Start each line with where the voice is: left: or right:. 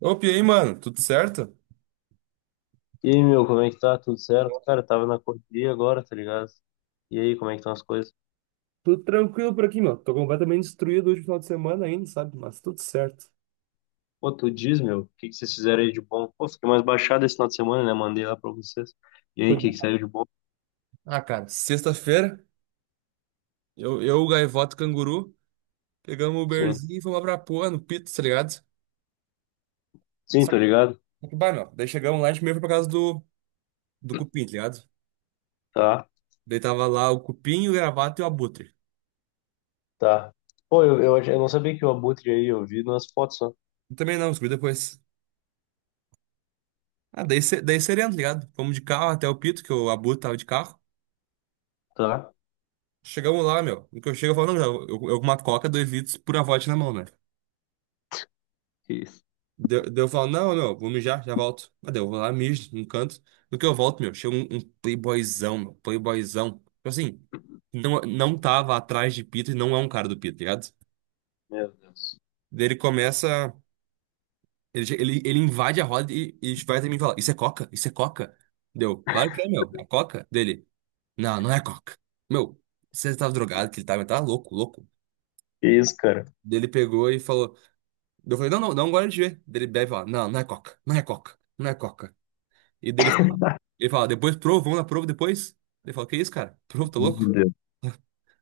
right: Opa, e aí, mano? Tudo certo?
left: E aí, meu, como é que tá? Tudo certo? Cara, eu tava na correria agora, tá ligado? E aí, como é que estão as coisas?
right: Tudo tranquilo por aqui, meu. Tô completamente destruído hoje no final de semana ainda, sabe? Mas tudo certo.
left: Pô, tu diz, meu, o que que vocês fizeram aí de bom? Pô, fiquei mais baixado esse final de semana, né? Mandei lá pra vocês. E aí, o que
right: Cuida.
left: que saiu de bom?
right: Ah, cara, sexta-feira, eu, o Gaivota e o Canguru, pegamos o
left: Sim.
right: Uberzinho e fomos lá pra porra, no Pito, tá ligado?
left: Sim,
right: Só
left: tô ligado?
right: que, bah, meu, daí chegamos lá, a gente meio foi por causa do Cupim, tá ligado?
left: Tá,
right: Daí tava lá o Cupim, o Gravata e o Abutre.
left: tá. Pô, eu não sabia que o Abutre aí, eu vi nas fotos só.
right: Eu também não, descobri depois. Ah, daí, daí sereno, tá ligado? Fomos de carro até o Pito, que o Abutre tava de carro.
left: Tá.
right: Chegamos lá, meu, no que eu chego, eu falo, não, eu, eu com uma coca, 2 litros, pura vodka na mão, né?
left: Que isso?
right: Deu, eu falo, não, meu, vou mijar, já volto. Mas daí eu vou lá, mijo num canto. No que eu volto, meu, chega um playboyzão, meu, playboyzão. Tipo assim, não, não tava atrás de Pito e não é um cara do Pito, tá ligado?
left: Meu Deus.
right: Daí ele começa, ele invade a roda e vai até mim e fala, isso é coca? Isso é coca? Deu, claro que é, meu, é coca? Dele, não, não é coca. Meu, você tava drogado, que ele tava, tá louco, louco.
left: Que isso, cara?
right: Daí ele pegou e falou, eu falei, não, não, não, agora de ver. Daí ele bebe e fala, não, não é coca, não é coca, não é coca. E dele fala, ele fala, depois prova, vamos na prova depois? Ele fala, que isso, cara? Prova, tá
left: Meu
right: louco?
left: Deus.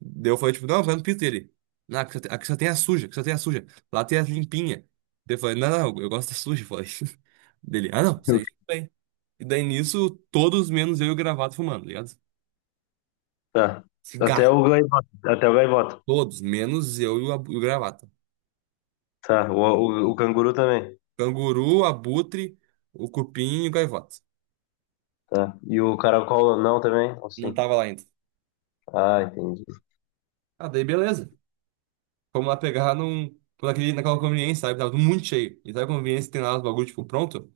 right: Daí eu falei, tipo, não, vai no pito dele. Não, aqui só tem a suja, aqui só tem a suja. Lá tem a limpinha. Daí eu falei, não, não, eu gosto da suja, eu falei. Dele, ah, não, isso aí tudo bem. E daí nisso, todos menos eu e o Gravata fumando, tá ligado?
left: Tá.
right: Cigarro.
left: Até o gaivota. Até o gaivota.
right: Todos, menos eu e o Gravata.
left: Tá. O canguru também.
right: Canguru, Abutre, o Cupim e o Gaivota.
left: Tá. E o caracol não também? Ou
right: Não
left: sim?
right: tava lá ainda.
left: Ah, entendi.
right: Ah, daí beleza. Fomos lá pegar num, naquela conveniência, sabe? Tava tudo muito cheio. E sabe a conveniência que tem lá os bagulho, tipo, pronto?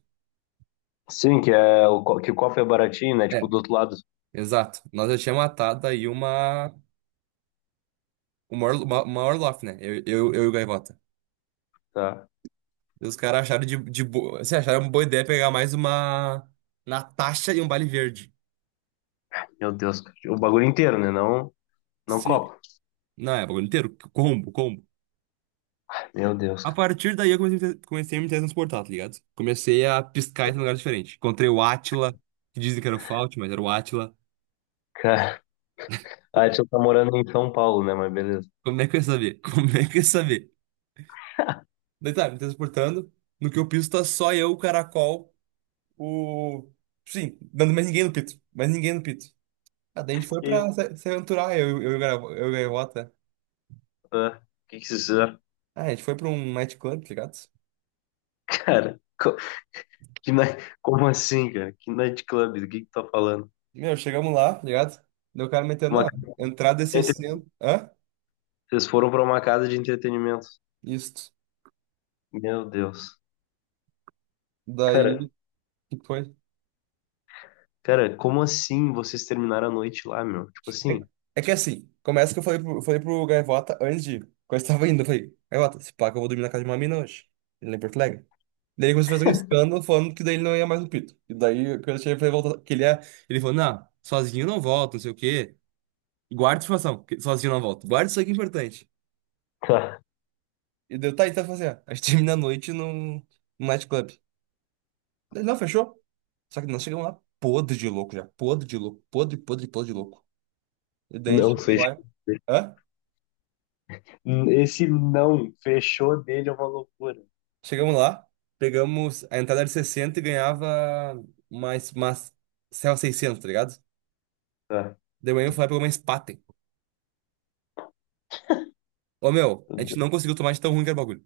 left: Sim, que, é, que o copo é baratinho, né? Tipo,
right: É.
left: do outro lado.
right: Exato. Nós já tínhamos matado aí uma Orloff, né? Eu e o Gaivota.
left: Tá.
right: E os caras acharam de boa. Assim, acharam uma boa ideia pegar mais uma Natasha e um Bale Verde.
left: Meu Deus, cara. O bagulho inteiro, né? Não, não
right: Sim.
left: copo.
right: Não, é, bagulho inteiro. Combo, combo.
left: Meu Deus,
right: A
left: cara.
right: partir daí eu comecei a me transportar, tá ligado? Comecei a piscar em um lugar diferente. Encontrei o Átila, que dizem que era o Fault, mas era o Átila.
left: Cara, a tia tá morando em São Paulo, né? Mas beleza.
right: Como é que eu ia saber? Como é que eu ia saber? Daí tá, me transportando. No que eu piso tá só eu, o Caracol, o. Sim, dando mais ninguém no Pito. Mais ninguém no Pito. Ah, daí a gente foi
left: Que isso?
right: pra se aventurar, eu, e o Gaivota.
left: Ah, que isso? é?
right: Ah, a gente foi pra um nightclub, tá ligado?
left: Cara, como assim, cara? Que night club? Do que tu tá falando?
right: Meu, chegamos lá, tá ligado? Daí o cara metendo,
left: Uma
right: não,
left: casa
right: entrada é
left: de entre-
right: 60. Hã?
left: Vocês foram pra uma casa de entretenimento.
right: Isso.
left: Meu Deus. Cara,
right: Daí, o que foi?
left: cara, como assim vocês terminaram a noite lá, meu? Tipo
right: É,
left: assim,
right: é que assim, começa que eu falei pro Gaivota antes de. Quando eu tava indo, eu falei, Gaivota, se pá que eu vou dormir na casa de uma mina hoje. Ele lá em Porto Alegre. Daí ele começou a fazer um escândalo falando que daí ele não ia mais no Pito. E daí, quando eu cheguei pra ele voltar, que ele ia. Ele falou, não, sozinho eu não volto, não sei o quê. Guarda a informação, que sozinho eu não volto. Guarda isso aqui é importante.
left: tá,
right: E deu, tá, então eu falei assim, ó, a gente termina a noite num nightclub. Daí, não, fechou. Só que nós chegamos lá podre de louco já. Podre de louco. Podre, podre, podre de louco. E daí a
left: não
right: gente
left: sei.
right: chegou lá. Hã?
left: Esse não fechou dele é uma loucura.
right: Chegamos lá, pegamos a entrada de 60 e ganhava mais Serra 600, tá ligado?
left: Tá,
right: De manhã eu fui lá e pegou uma Spaten. Ô meu, a gente não conseguiu tomar de tão ruim que era o bagulho.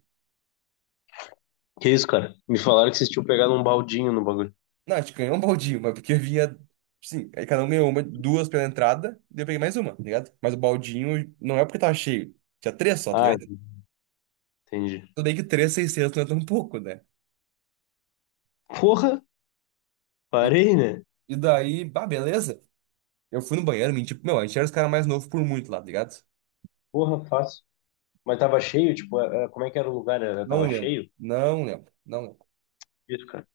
left: que isso, cara? Me falaram que vocês tinham pegado um baldinho no bagulho.
right: Não, a gente ganhou um baldinho, mas porque havia. Sim, aí cada um ganhou uma, duas pela entrada, daí eu peguei mais uma, tá ligado? Mas o baldinho não é porque tava cheio, tinha três só, tá
left: Ah,
right: ligado?
left: entendi.
right: Tudo bem que três, 600 não é tão pouco, né?
left: Porra,
right: E,
left: parei, né?
right: e daí, bah, beleza. Eu fui no banheiro, menti, tipo, meu, a gente era os caras mais novos por muito lá, tá ligado?
left: Porra, fácil. Mas tava cheio, tipo, como é que era o lugar? Era, tava
right: Não lembro,
left: cheio?
right: não lembro, não lembro.
left: Isso, cara.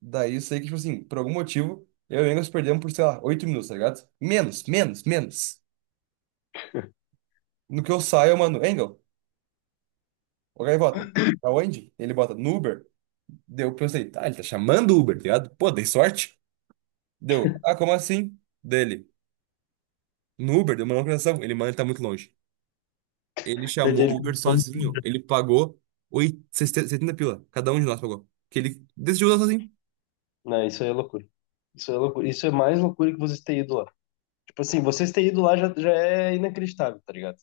right: Daí eu sei que, tipo assim, por algum motivo, eu e o Engels perdemos por, sei lá, 8 minutos, tá ligado? Menos, menos, menos. No que eu saio, eu mando, o Gaivota, pra onde? Ele bota no Uber. Deu, eu pensei, tá, ele tá chamando o Uber, tá ligado? Pô, dei sorte. Deu, ah, como assim? Dele, no Uber, deu uma localização. Ele, mano, ele tá muito longe. Ele
left: Entendi,
right: chamou o Uber sozinho. Ele pagou 8, 70 pila. Cada um de nós pagou. Que ele decidiu usar sozinho.
left: não, isso aí é loucura. Isso é loucura. Isso é mais loucura que vocês terem ido lá. Tipo assim, vocês terem ido lá já, já é inacreditável, tá ligado?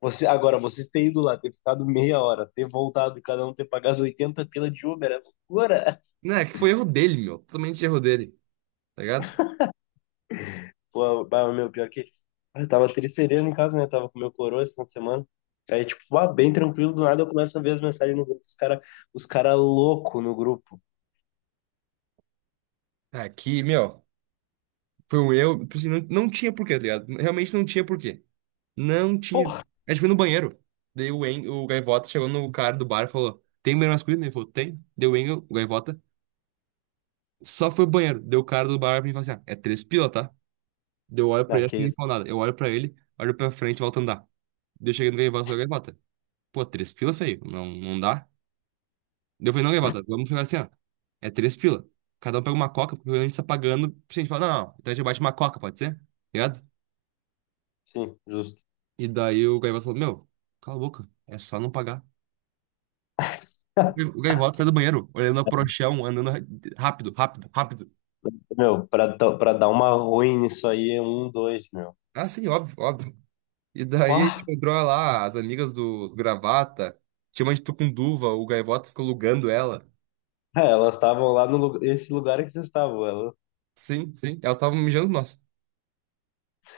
left: Você, agora, vocês terem ido lá, ter ficado meia hora, ter voltado e cada um ter pagado 80 pila de Uber, é loucura.
right: Né, que foi erro dele, meu. Totalmente erro dele, tá ligado?
left: Pô, bah, meu, pior que. Eu tava tricerendo em casa, né? Tava com meu coroa esse final de semana. Aí, tipo, ah, bem tranquilo, do nada eu começo a ver as mensagens no grupo, os cara louco no grupo.
right: Aqui, meu. Foi um erro, tipo assim, não, não tinha porquê, tá ligado? Realmente não tinha porquê. Não tinha.
left: Porra,
right: A gente foi no banheiro. Daí o Gaivota chegou no cara do bar e falou: Tem banheiro masculino? Ele falou: Tem. Deu o Gaivota. Só foi ao banheiro. Deu o cara do bar pra mim e falou assim: ah, é 3 pila, tá? Deu olho pra
left: ah,
right: ele, acho
left: que
right: que nem
left: isso?
right: falou nada. Eu olho pra ele, olho pra frente e volto a andar. Daí eu cheguei no Gaivota e falei: Gaivota, pô, 3 pila, feio. Não, não dá. Daí eu falei: Não, Gaivota, vamos ficar assim, ó. É 3 pila. Cada um pega uma coca, porque a gente tá pagando. Tipo assim, a gente fala: Não, não, então a gente bate uma coca, pode ser? Tá ligado?
left: Sim, justo.
right: E daí o Gaivota falou: Meu, cala a boca, é só não pagar. O Gaivota sai do banheiro, olhando a prochão, andando rápido, rápido, rápido.
left: Meu, pra dar uma ruim nisso aí é um, dois, meu.
right: Ah, sim, óbvio, óbvio. E daí,
left: Pá!
right: tipo, entrou lá as amigas do Gravata, tinha uma de Tucunduva, o Gaivota ficou alugando ela.
left: É, elas estavam lá no lugar, esse lugar que vocês estavam. Elas,
right: Sim, sim, elas estavam mijando nós.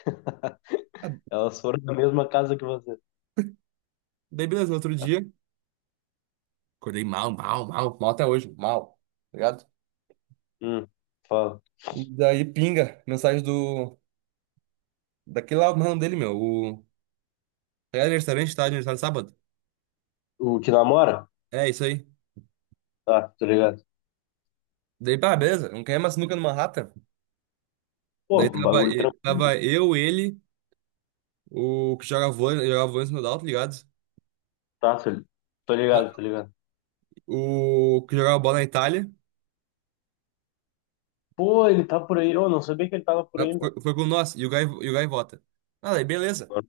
right: Ah,
left: elas foram na mesma casa que vocês.
right: daí, beleza, no outro dia, acordei mal, mal, mal, mal até hoje, mal, tá ligado?
left: Hum, fala.
right: E daí, pinga, mensagem do. Daquele lá, o mano dele, meu, o. É aniversário, tá? Aniversário sábado.
left: O que namora?
right: É isso aí.
left: Tá, tô ligado.
right: Daí, pá, beleza, não quer mais sinuca no Manhattan.
left: Pô,
right: Daí
left: um
right: tava,
left: bagulho
right: e-
left: tranquilo.
right: tava eu, ele, o que jogava vôlei no Dal, tá ligado?
left: Tá, tô
right: Tá.
left: ligado, tô ligado.
right: O que jogava bola na Itália,
left: Pô, ele tá por aí. Eu não sabia que ele tava por
right: tá,
left: aí, meu.
right: foi, foi com nós, e e o Gaivota. Ah, daí, beleza,
left: Agora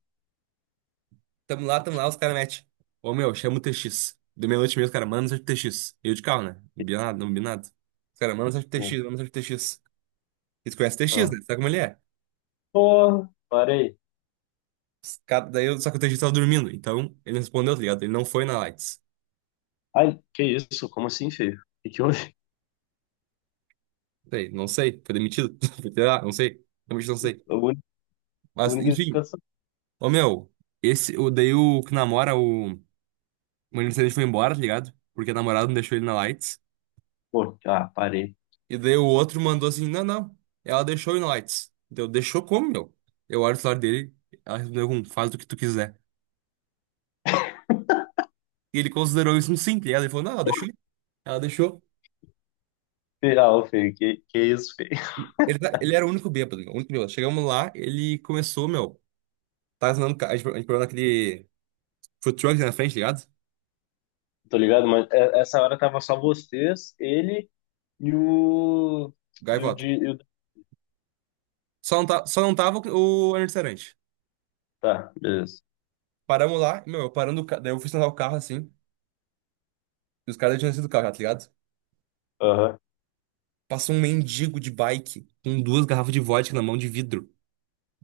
right: tamo lá, os caras metem. Ô, meu, chama o TX. Deu meia-noite e meia, os caras, mano, seja o TX. Eu de carro, né? Não
left: eu
right: vi
left: fiquei
right: nada, não vi nada. Os caras, mano, seja o
left: sabendo.
right: TX, mano, seja o TX. Eles conhecem o TX,
left: Ah.
right: né? Sabe como ele é?
left: Pô, parei.
right: Daí, só que o TX tava dormindo, então ele não respondeu, tá ligado? Ele não foi na Lights.
left: Ai, que isso? Como assim, feio? O que que houve?
right: Sei, não sei. Foi demitido? Foi tirar? Não sei. Realmente não sei.
left: A
right: Mas,
left: única
right: enfim.
left: explicação.
right: Ô, meu. Esse, o, daí o que namora, o... O adolescente foi embora, tá ligado? Porque a namorada não deixou ele na Lights.
left: Pô, ah, parei.
right: E daí o outro mandou assim, não, não. Ela deixou ele na Lights. Deu, deixou como, meu? Eu olho o celular dele, ela respondeu com, faz do que tu quiser. E ele considerou isso um simples. Ela falou, não, ela deixou. Ela deixou.
left: Feio, ah, ô, feio, que isso, feio?
right: Ele era o único bêbado, meu. O único bêbado. Chegamos lá, ele começou, meu. Tá ensinando, a gente parou naquele food truck na frente, tá ligado?
left: Tô ligado, mas essa hora tava só vocês, ele e o. E o
right: Gaivota.
left: de.
right: Só não, tá, só não tava o Arnold.
left: Tá, beleza.
right: Paramos lá, meu, eu parando o carro. Daí eu fui estacionar o carro assim. E os caras já tinham sido do carro, já, tá ligado?
left: Aham.
right: Passou um mendigo de bike com 2 garrafas de vodka na mão de vidro,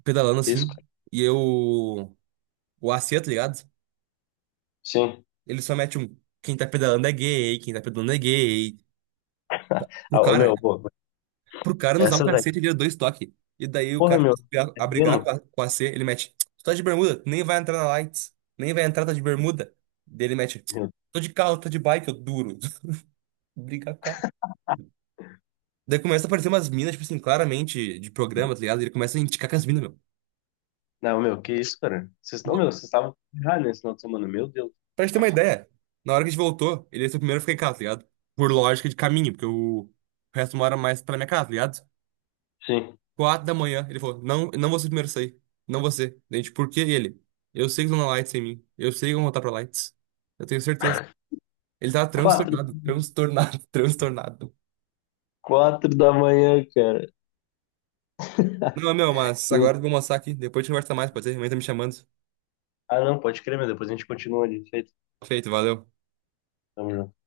right: pedalando
left: Que isso,
right: assim.
left: cara.
right: E eu. O AC, tá ligado?
left: Sim.
right: Ele só mete um. Quem tá pedalando é gay, quem tá pedalando é gay. Pro
left: Ah, ô,
right: cara,
left: meu, pô,
right: pro cara nos dá um
left: essas aí.
right: cacete, ele deu 2 toques. E daí o
left: Porra,
right: cara
left: meu,
right: começa
left: é
right: a brigar
left: pena,
right: com o AC, ele mete. Tu tá de bermuda, tu nem vai entrar na Lights. Nem vai entrar, tá de bermuda. Daí ele mete.
left: meu.
right: Tô de carro, tô de bike, eu duro. Brigar, cara. Daí começa a aparecer umas minas, tipo assim, claramente de programa, tá ligado? Ele começa a indicar com as minas, meu.
left: Não, meu, que isso, cara? Vocês, não, meu,
right: Bom,
left: vocês estavam errados nesse final de semana, meu Deus.
right: pra gente ter uma ideia, na hora que a gente voltou, ele ia ser o primeiro a ficar em casa, tá ligado? Por lógica de caminho, porque o resto mora mais pra minha casa, tá ligado?
left: Sim.
right: 4 da manhã, ele falou: Não, eu não vou ser o primeiro a sair. Não você. Daí a gente, por que ele? Eu sei que estão na Lights sem mim. Eu sei que vão voltar pra Lights. Eu tenho certeza. Ele tava
left: Quatro,
right: transtornado, transtornado, transtornado.
left: quatro da manhã, cara.
right: Não, meu, mas agora
left: Tem-
right: eu vou mostrar aqui. Depois a gente conversa mais, pode ser? Minha mãe tá me chamando.
left: Ah, não, pode crer, meu. Depois a gente continua ali. Feito.
right: Feito, valeu.
left: Tamo junto.